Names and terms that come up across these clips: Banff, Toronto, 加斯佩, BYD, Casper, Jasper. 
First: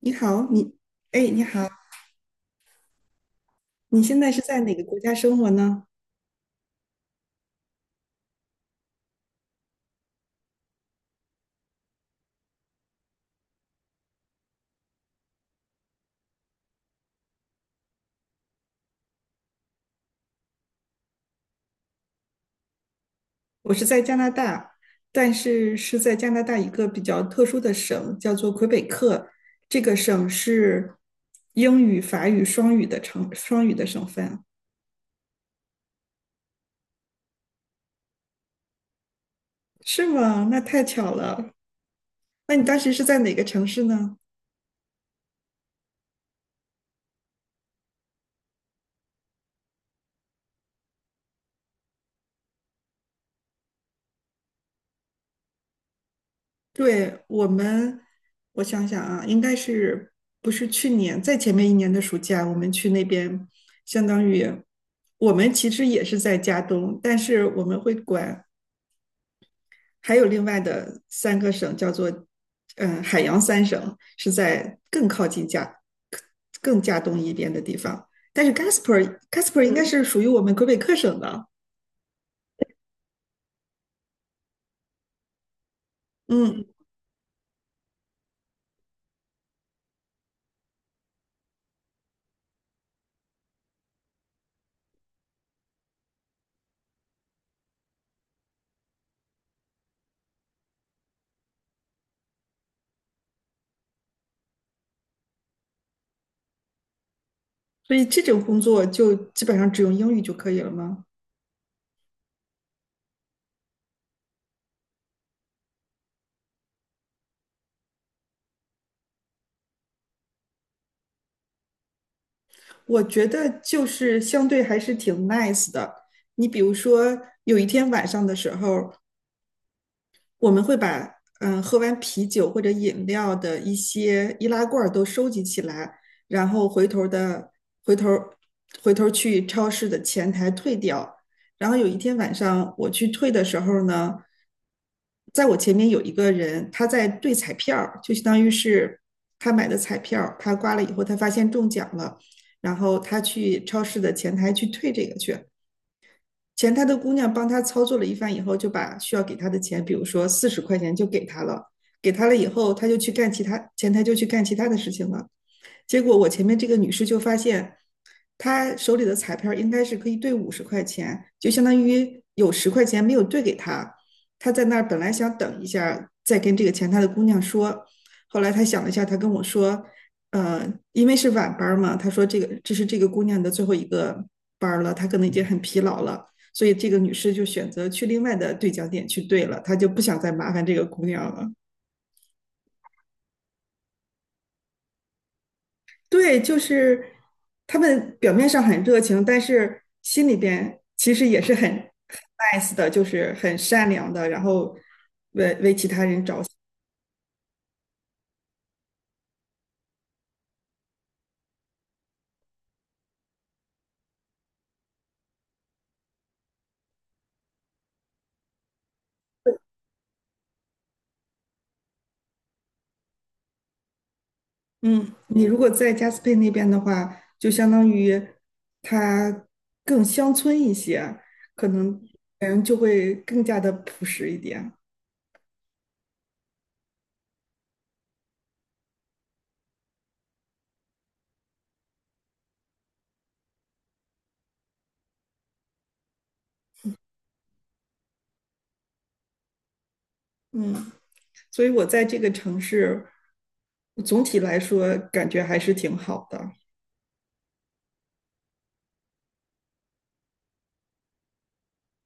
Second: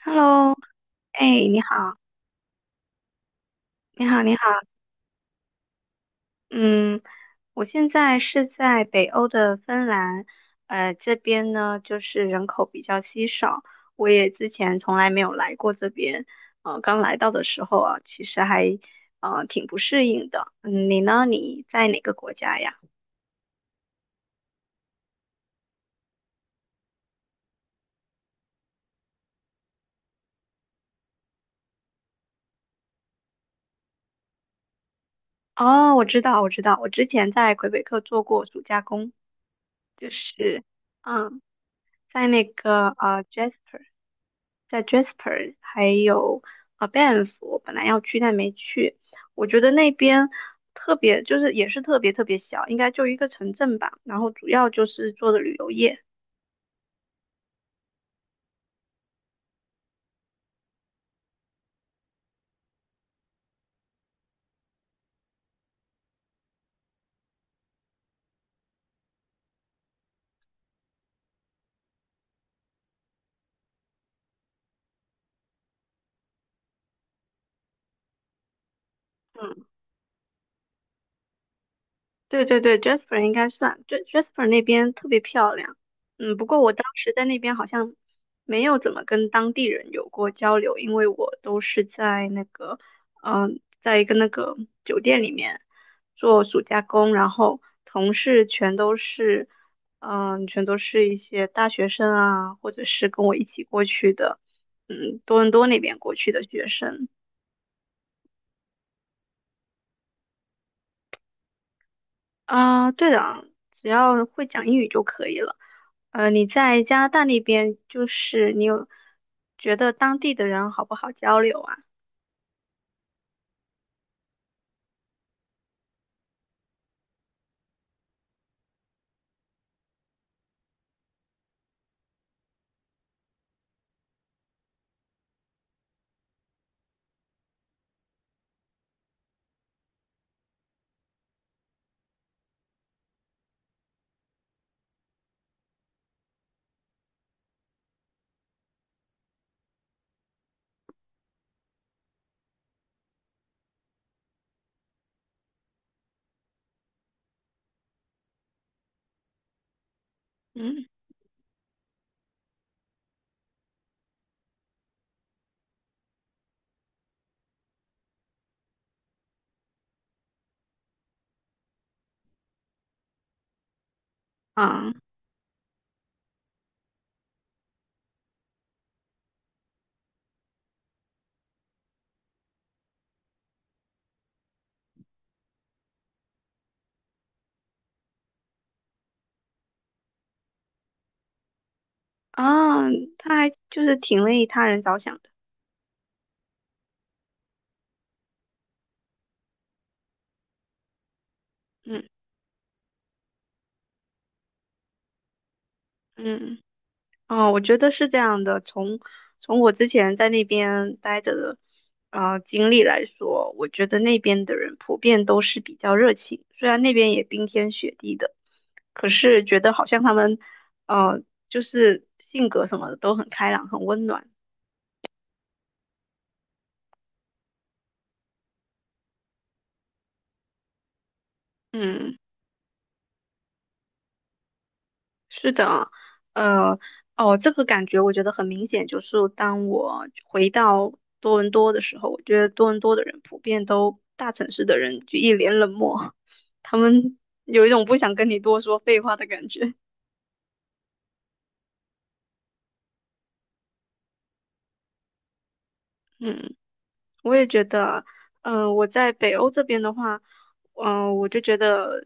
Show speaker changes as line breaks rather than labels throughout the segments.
你好，
Hello，哎，
哎，你
你
好。
好，
你
你
现
好，
在
你
是在
好，
哪个国家生活呢？
嗯，我现在是在北欧的芬兰，这边呢就是人口比较稀少，我也之前从来没有来过这边，刚来到的时候啊，其实还挺不适应的。嗯，你呢？你在哪个国家呀？
我是在加拿大，但是是在加拿大一个比较特殊的省，叫做魁北克。这个省是英语、法语双语的双语的省份。
哦，我知道，我知道，我之前在魁北克做过暑假工，
是
就
吗？那
是
太巧
嗯，
了。
在那
那你当
个
时是在哪个城市
Jasper。
呢？
在 Jasper 还有 Banff，我本来要去但没去。我觉得那边特别就是也是特别特别小，应该就一个城镇吧，然后主要就是做的旅游业。
对，我想想啊，应该是不是去年，在前面一年的暑假，我们去那边。相当于我们其实也是在加东，但是我们会管还有另外的三个省，叫做海洋三省，是在更靠近更加东一边的地方。但是 Casper
嗯，
应该是属于我们魁北克省的。
对对对，Jasper 应该算，对 Jasper 那边特别漂亮。嗯，不过
嗯，
我当时在那边好像没有怎么跟当地人有过交流，因为我都是在那个，在一个那个酒店里面做暑假工，然后同事全都是，全都是一些大学生啊，或者是跟我一起过去的，多伦多那边过去的学生。
所以这种工作就基本上只用英语就可以了吗？
啊，对的，只要会讲英语就可以了。你在加拿大那边，就是你有觉得当地的人好不好交流啊？
我觉得就是相对还是挺 nice 的。你比如说，有一天晚上的时候，我们会把喝完啤酒或者饮料的一些易拉罐都收集起来，然后回头回头去超市的前台退掉。然后有一天晚上我去退的时候呢，在我前面有一个人，他在兑彩票，就相当于是他买的彩票他刮了以后他发现中奖了，然后他去超市的前台去退这个去。前台的姑娘帮他操作了一番以后，就把需要给他的钱，比如说四十块
嗯，
钱就给他了。给他了以后，他就去干其他，前台就去干其他的事情了。结果我前面这个女士就发现，她手里的彩票应该是可以兑50块钱，就相当于有十块钱没有兑给她。她在那儿
啊
本来想等一下再跟这个前台的姑娘说，后来她想了一下，她跟我说，呃，因为是晚班嘛。她说这是这个姑娘的最后一个班了，她可能已经很疲劳了。所以这个女士就选择去另外的兑奖点去兑了，她就不想再麻烦这个姑娘了。
啊，他还就是挺为他人着想的。
对，就是他们表面上很热情，但是心里边其实也是很
嗯
nice 的，就是很善良的。然后，
嗯。哦，我觉得是这样的。从我之前在那边待着的经历来说，我觉得那边的人普遍都是比较热情，虽然那边也冰天雪地的，可是觉得好像他们呃就是性格什么的都很开朗，很温暖。
嗯，你如果在加斯佩那边的话，就相当于他更乡村一些，可能
嗯。
人就会更加的朴实一点。
是的啊，呃，哦，这个感觉我觉得很明显，就是当我回到多伦多的时候，我觉得多伦多的人普遍都大城市的人就一脸冷漠，他们 有一种不想跟你多说废话的感觉。
嗯，所以我在这个城市，总体来说感觉还是挺好的。
嗯，我也觉得，我在北欧这边的话，我就觉得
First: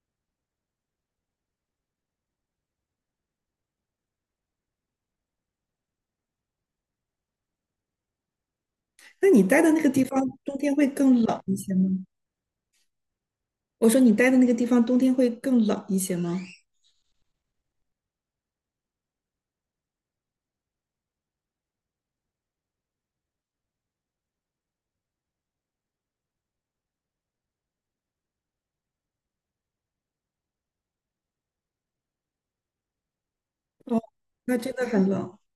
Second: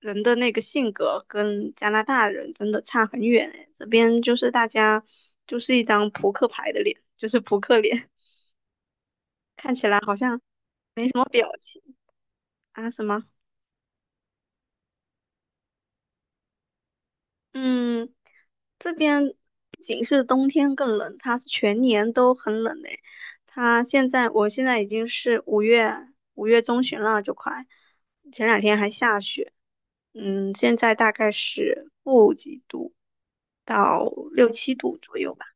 人的那个性格跟加拿大人真的差很远诶，这边就是大家就是一张扑克牌的脸，就是扑克脸。
那你待的
看
那
起
个
来
地
好
方，
像
冬天会
没什
更
么
冷
表
一些
情。
吗？
啊？什么？
我说你待的那个地方冬天会更冷一些吗？
嗯，这边不仅是冬天更冷，它是全年都很冷的。它现在，我现在已经是五月中旬了，就快，前两天还下雪。嗯，现在大概是负几度
哦，
到六
那真
七
的
度
很
左右
冷，
吧。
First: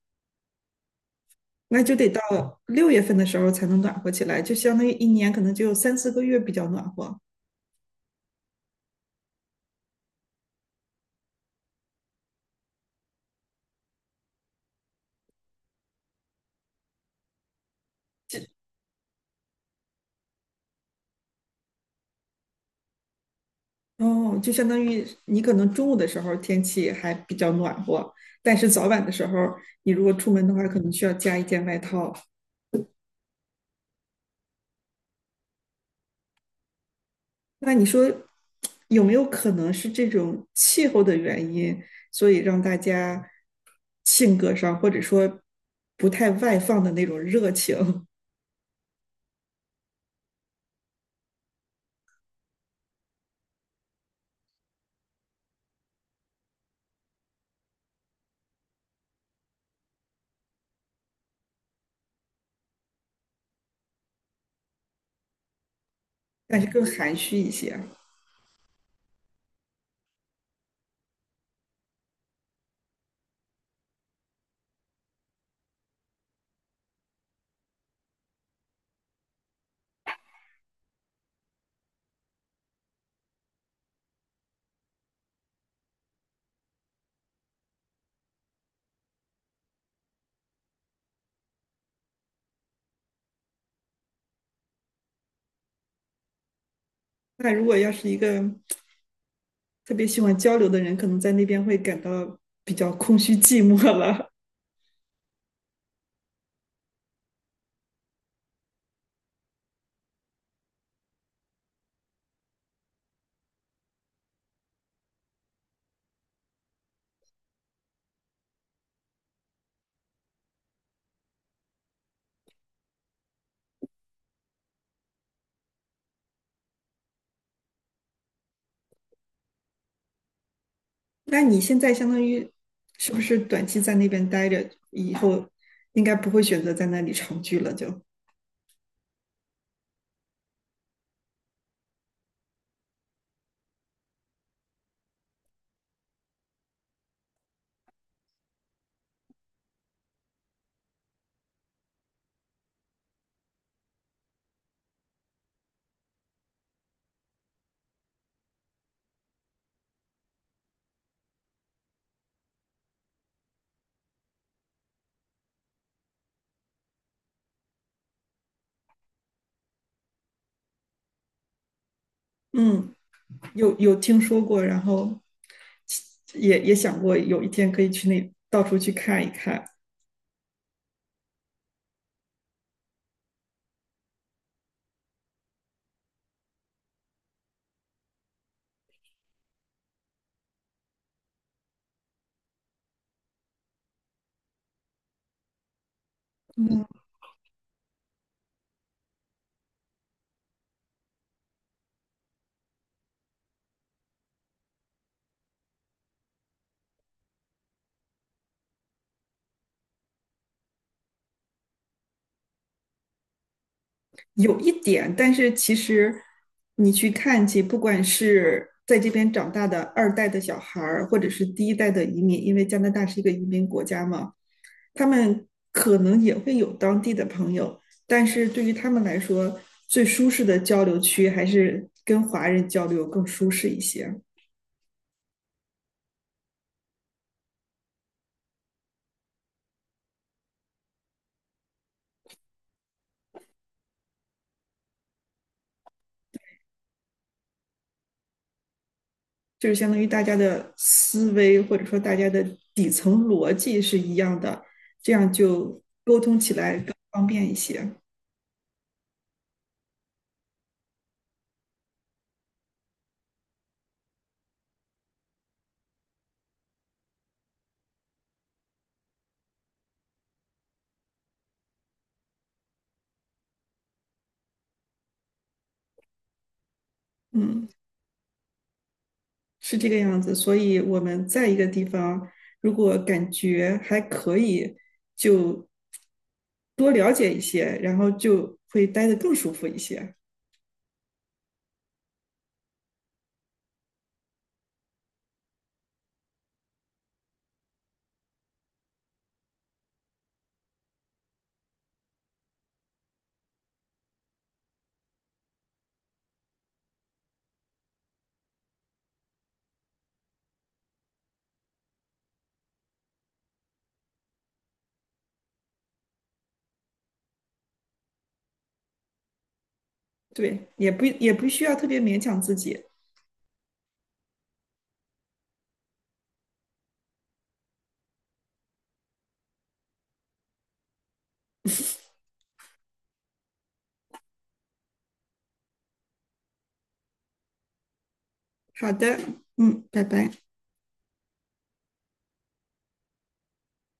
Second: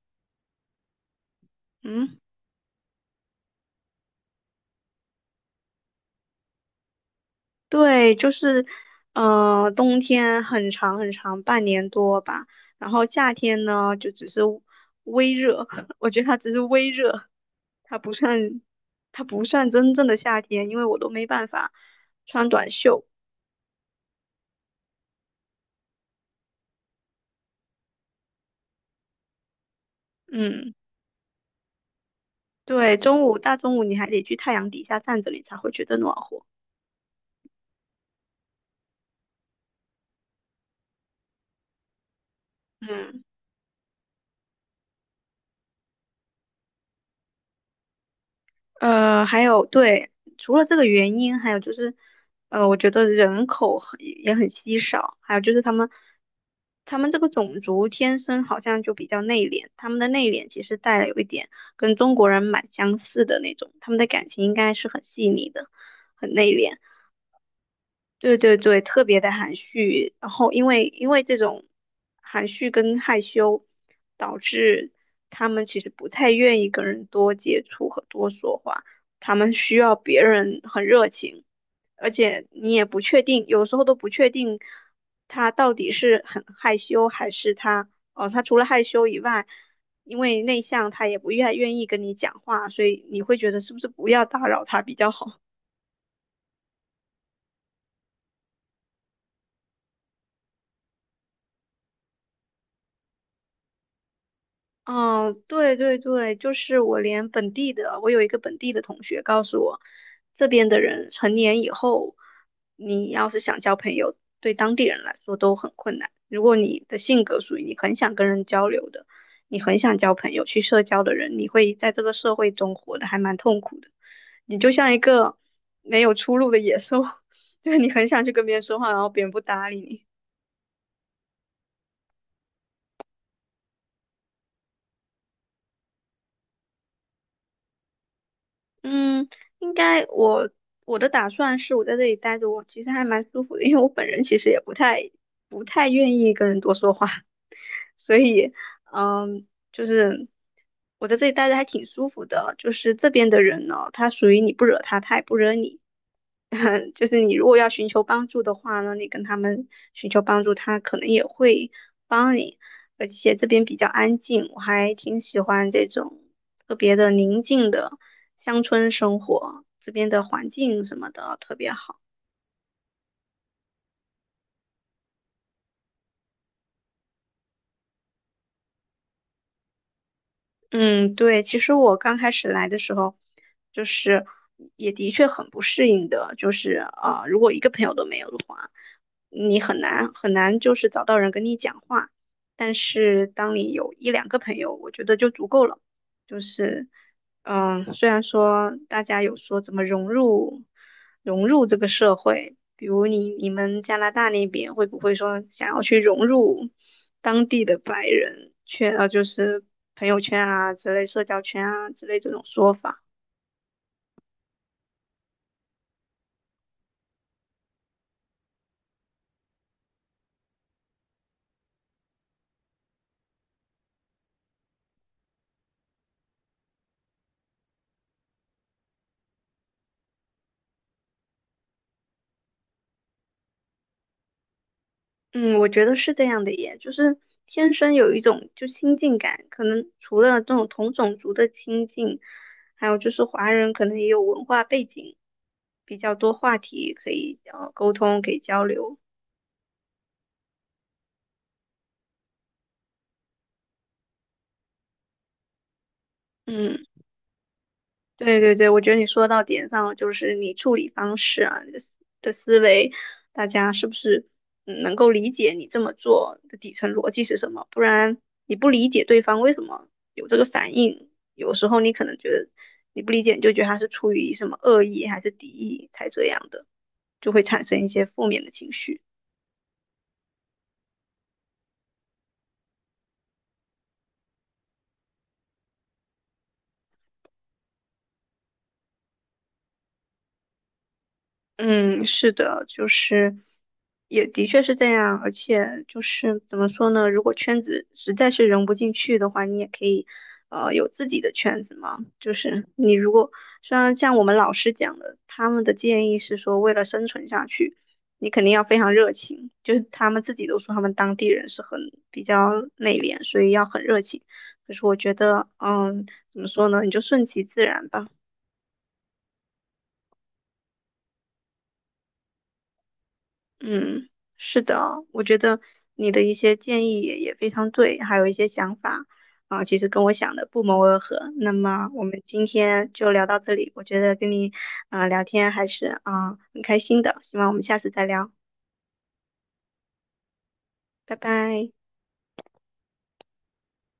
那就得
嗯。
到六月份的时候才能暖和起来，就相当于一年可能只有3、4个月比较暖和。
对，就是，冬天很长很长，半年多吧。然后夏天呢，就只是微热，我觉得它只是微热，它不算，它不算真正的夏天，因为我都没办法穿短袖。
哦，就相当于你可能中午的时候天气还比较暖和，但是早晚的时候你如果出门的话，
嗯，
可能需要加一件外套。
对，中午大中午你还得去太阳底下站着，你才会觉得暖和。
那你说有没有可能是这种气候的原因，所以让大
嗯。
家性格上或者说不太外放的那种热情？
还有对，除了这个原因，还有就是，我觉得人口很也很稀少，还有就是他们这个种族天生好像就比较内敛，他们的内敛其实带了有一点跟中国人蛮相似的那种，他们的感情应该是很细腻的，很内
但是
敛。
更含蓄一些。
对对对，特别的含蓄，然后因为这种含蓄跟害羞，导致他们其实不太愿意跟人多接触和多说话，他们需要别人很热情，而且你也不确定，有时候都不确定他到底是很害羞还是他。哦，他除了害羞以外，因为内向，他也不愿意跟你讲话，所以你会觉得是不是不要打扰他比较好。
那如果要是一个特别喜欢交流的人，可能在那边会感到比较空虚寂寞了。
哦，对对对，就是我连本地的，我有一个本地的同学告诉我，这边的人成年以后，你要是想交朋友，对当地人来说都很困难。如果你的性格属于你很想跟人交流的，你很想交朋友、去社交的人，你会在这个社会中活得还蛮痛苦的。你就像一个没有出路的野兽，就是你很想去跟别人说话，然后别人不搭理你。
那你现在相当于是不是短期在那边待着，以后应该不会选择在那里长居了？
嗯，应该我的打算是我在这里待着，我其实还蛮舒服的，因为我本人其实也不太愿意跟人多说话，所以嗯，就是我在这里待着还挺舒服的。就是这边的人呢，他属于你不惹他，他也不惹你，就是你如果要寻求帮助的话呢，你跟他们寻求帮助，他可能也会帮你。而且这边比较安静，我还挺喜欢这种特别的宁静的乡村生活，这边的环境什么的特别好。
嗯，有听说过，然后也想过有一天可以去那到处去看一看。
嗯，对，其实我刚开始来的时候，就是也的确很不适应的，就是啊、如果一个朋友都没有的话，你很难很难就是找到人跟你讲话。但是当你有一两个朋友，我觉得就足够了。就
嗯。
是，虽然说大家有说怎么融入这个社会，比如你们加拿大那边会不会说想要去融入当地的白人圈，就是朋友圈啊之类、社交圈啊之类这种说法？
有一点，但是其实你去看去，不管是在这边长大的二代的小孩儿，或者是第一代的移民，因为加拿大是一个移民国家嘛，他们可能也会有当地的朋友，但是对于他们来说，最舒适的交流区还是跟华人交流更舒适一些，
嗯，我觉得是这样的耶，就是天生有一种就亲近感，可能除了这种同种族的亲近，还有就是华人可能也有文化背景，比较多话题可以沟通，可以交流。
就是相当于大家的思维或者说大家的底层逻辑是一样的，这样就沟通起
嗯。
来更方便一些。
对对对，我觉得你说到点上了，就是你处理方式啊，你的思维，大家是不是能够理解你这么做的底层逻辑是什么？不然你不理解对方为什么有这个反应，有时候你可能觉得你不理解，你就觉得他是出于什么恶意还是敌意才这样的，就会产
嗯。
生一些负面的情绪。
是这个样子，所以我们在一个地方，如果感觉还可以，就多了解一些，然后就会待得更舒服一些。
嗯，是的，就是也的确是这样，而且就是怎么说呢？如果圈子实在是融不进去的话，你也可以有自己的圈子嘛。就是你如果虽然像我们老师讲的，他们的建议是说，为了生存下去，你肯定要非常热情。就是他们自己都说他们当地人是很比较内敛，所以要很热情。可是我觉得，嗯，怎么说呢？你就顺其自然吧。
对，也不需要特别勉强自己。
嗯，是的哦，我觉得你的一些建议也非常对，还有一些想法啊，其实跟我想的不谋而合。那么我们今天就聊到这里，我觉得跟你啊聊天还是啊很开心的，希望我们下次再聊，
好的，嗯，拜拜。
拜拜。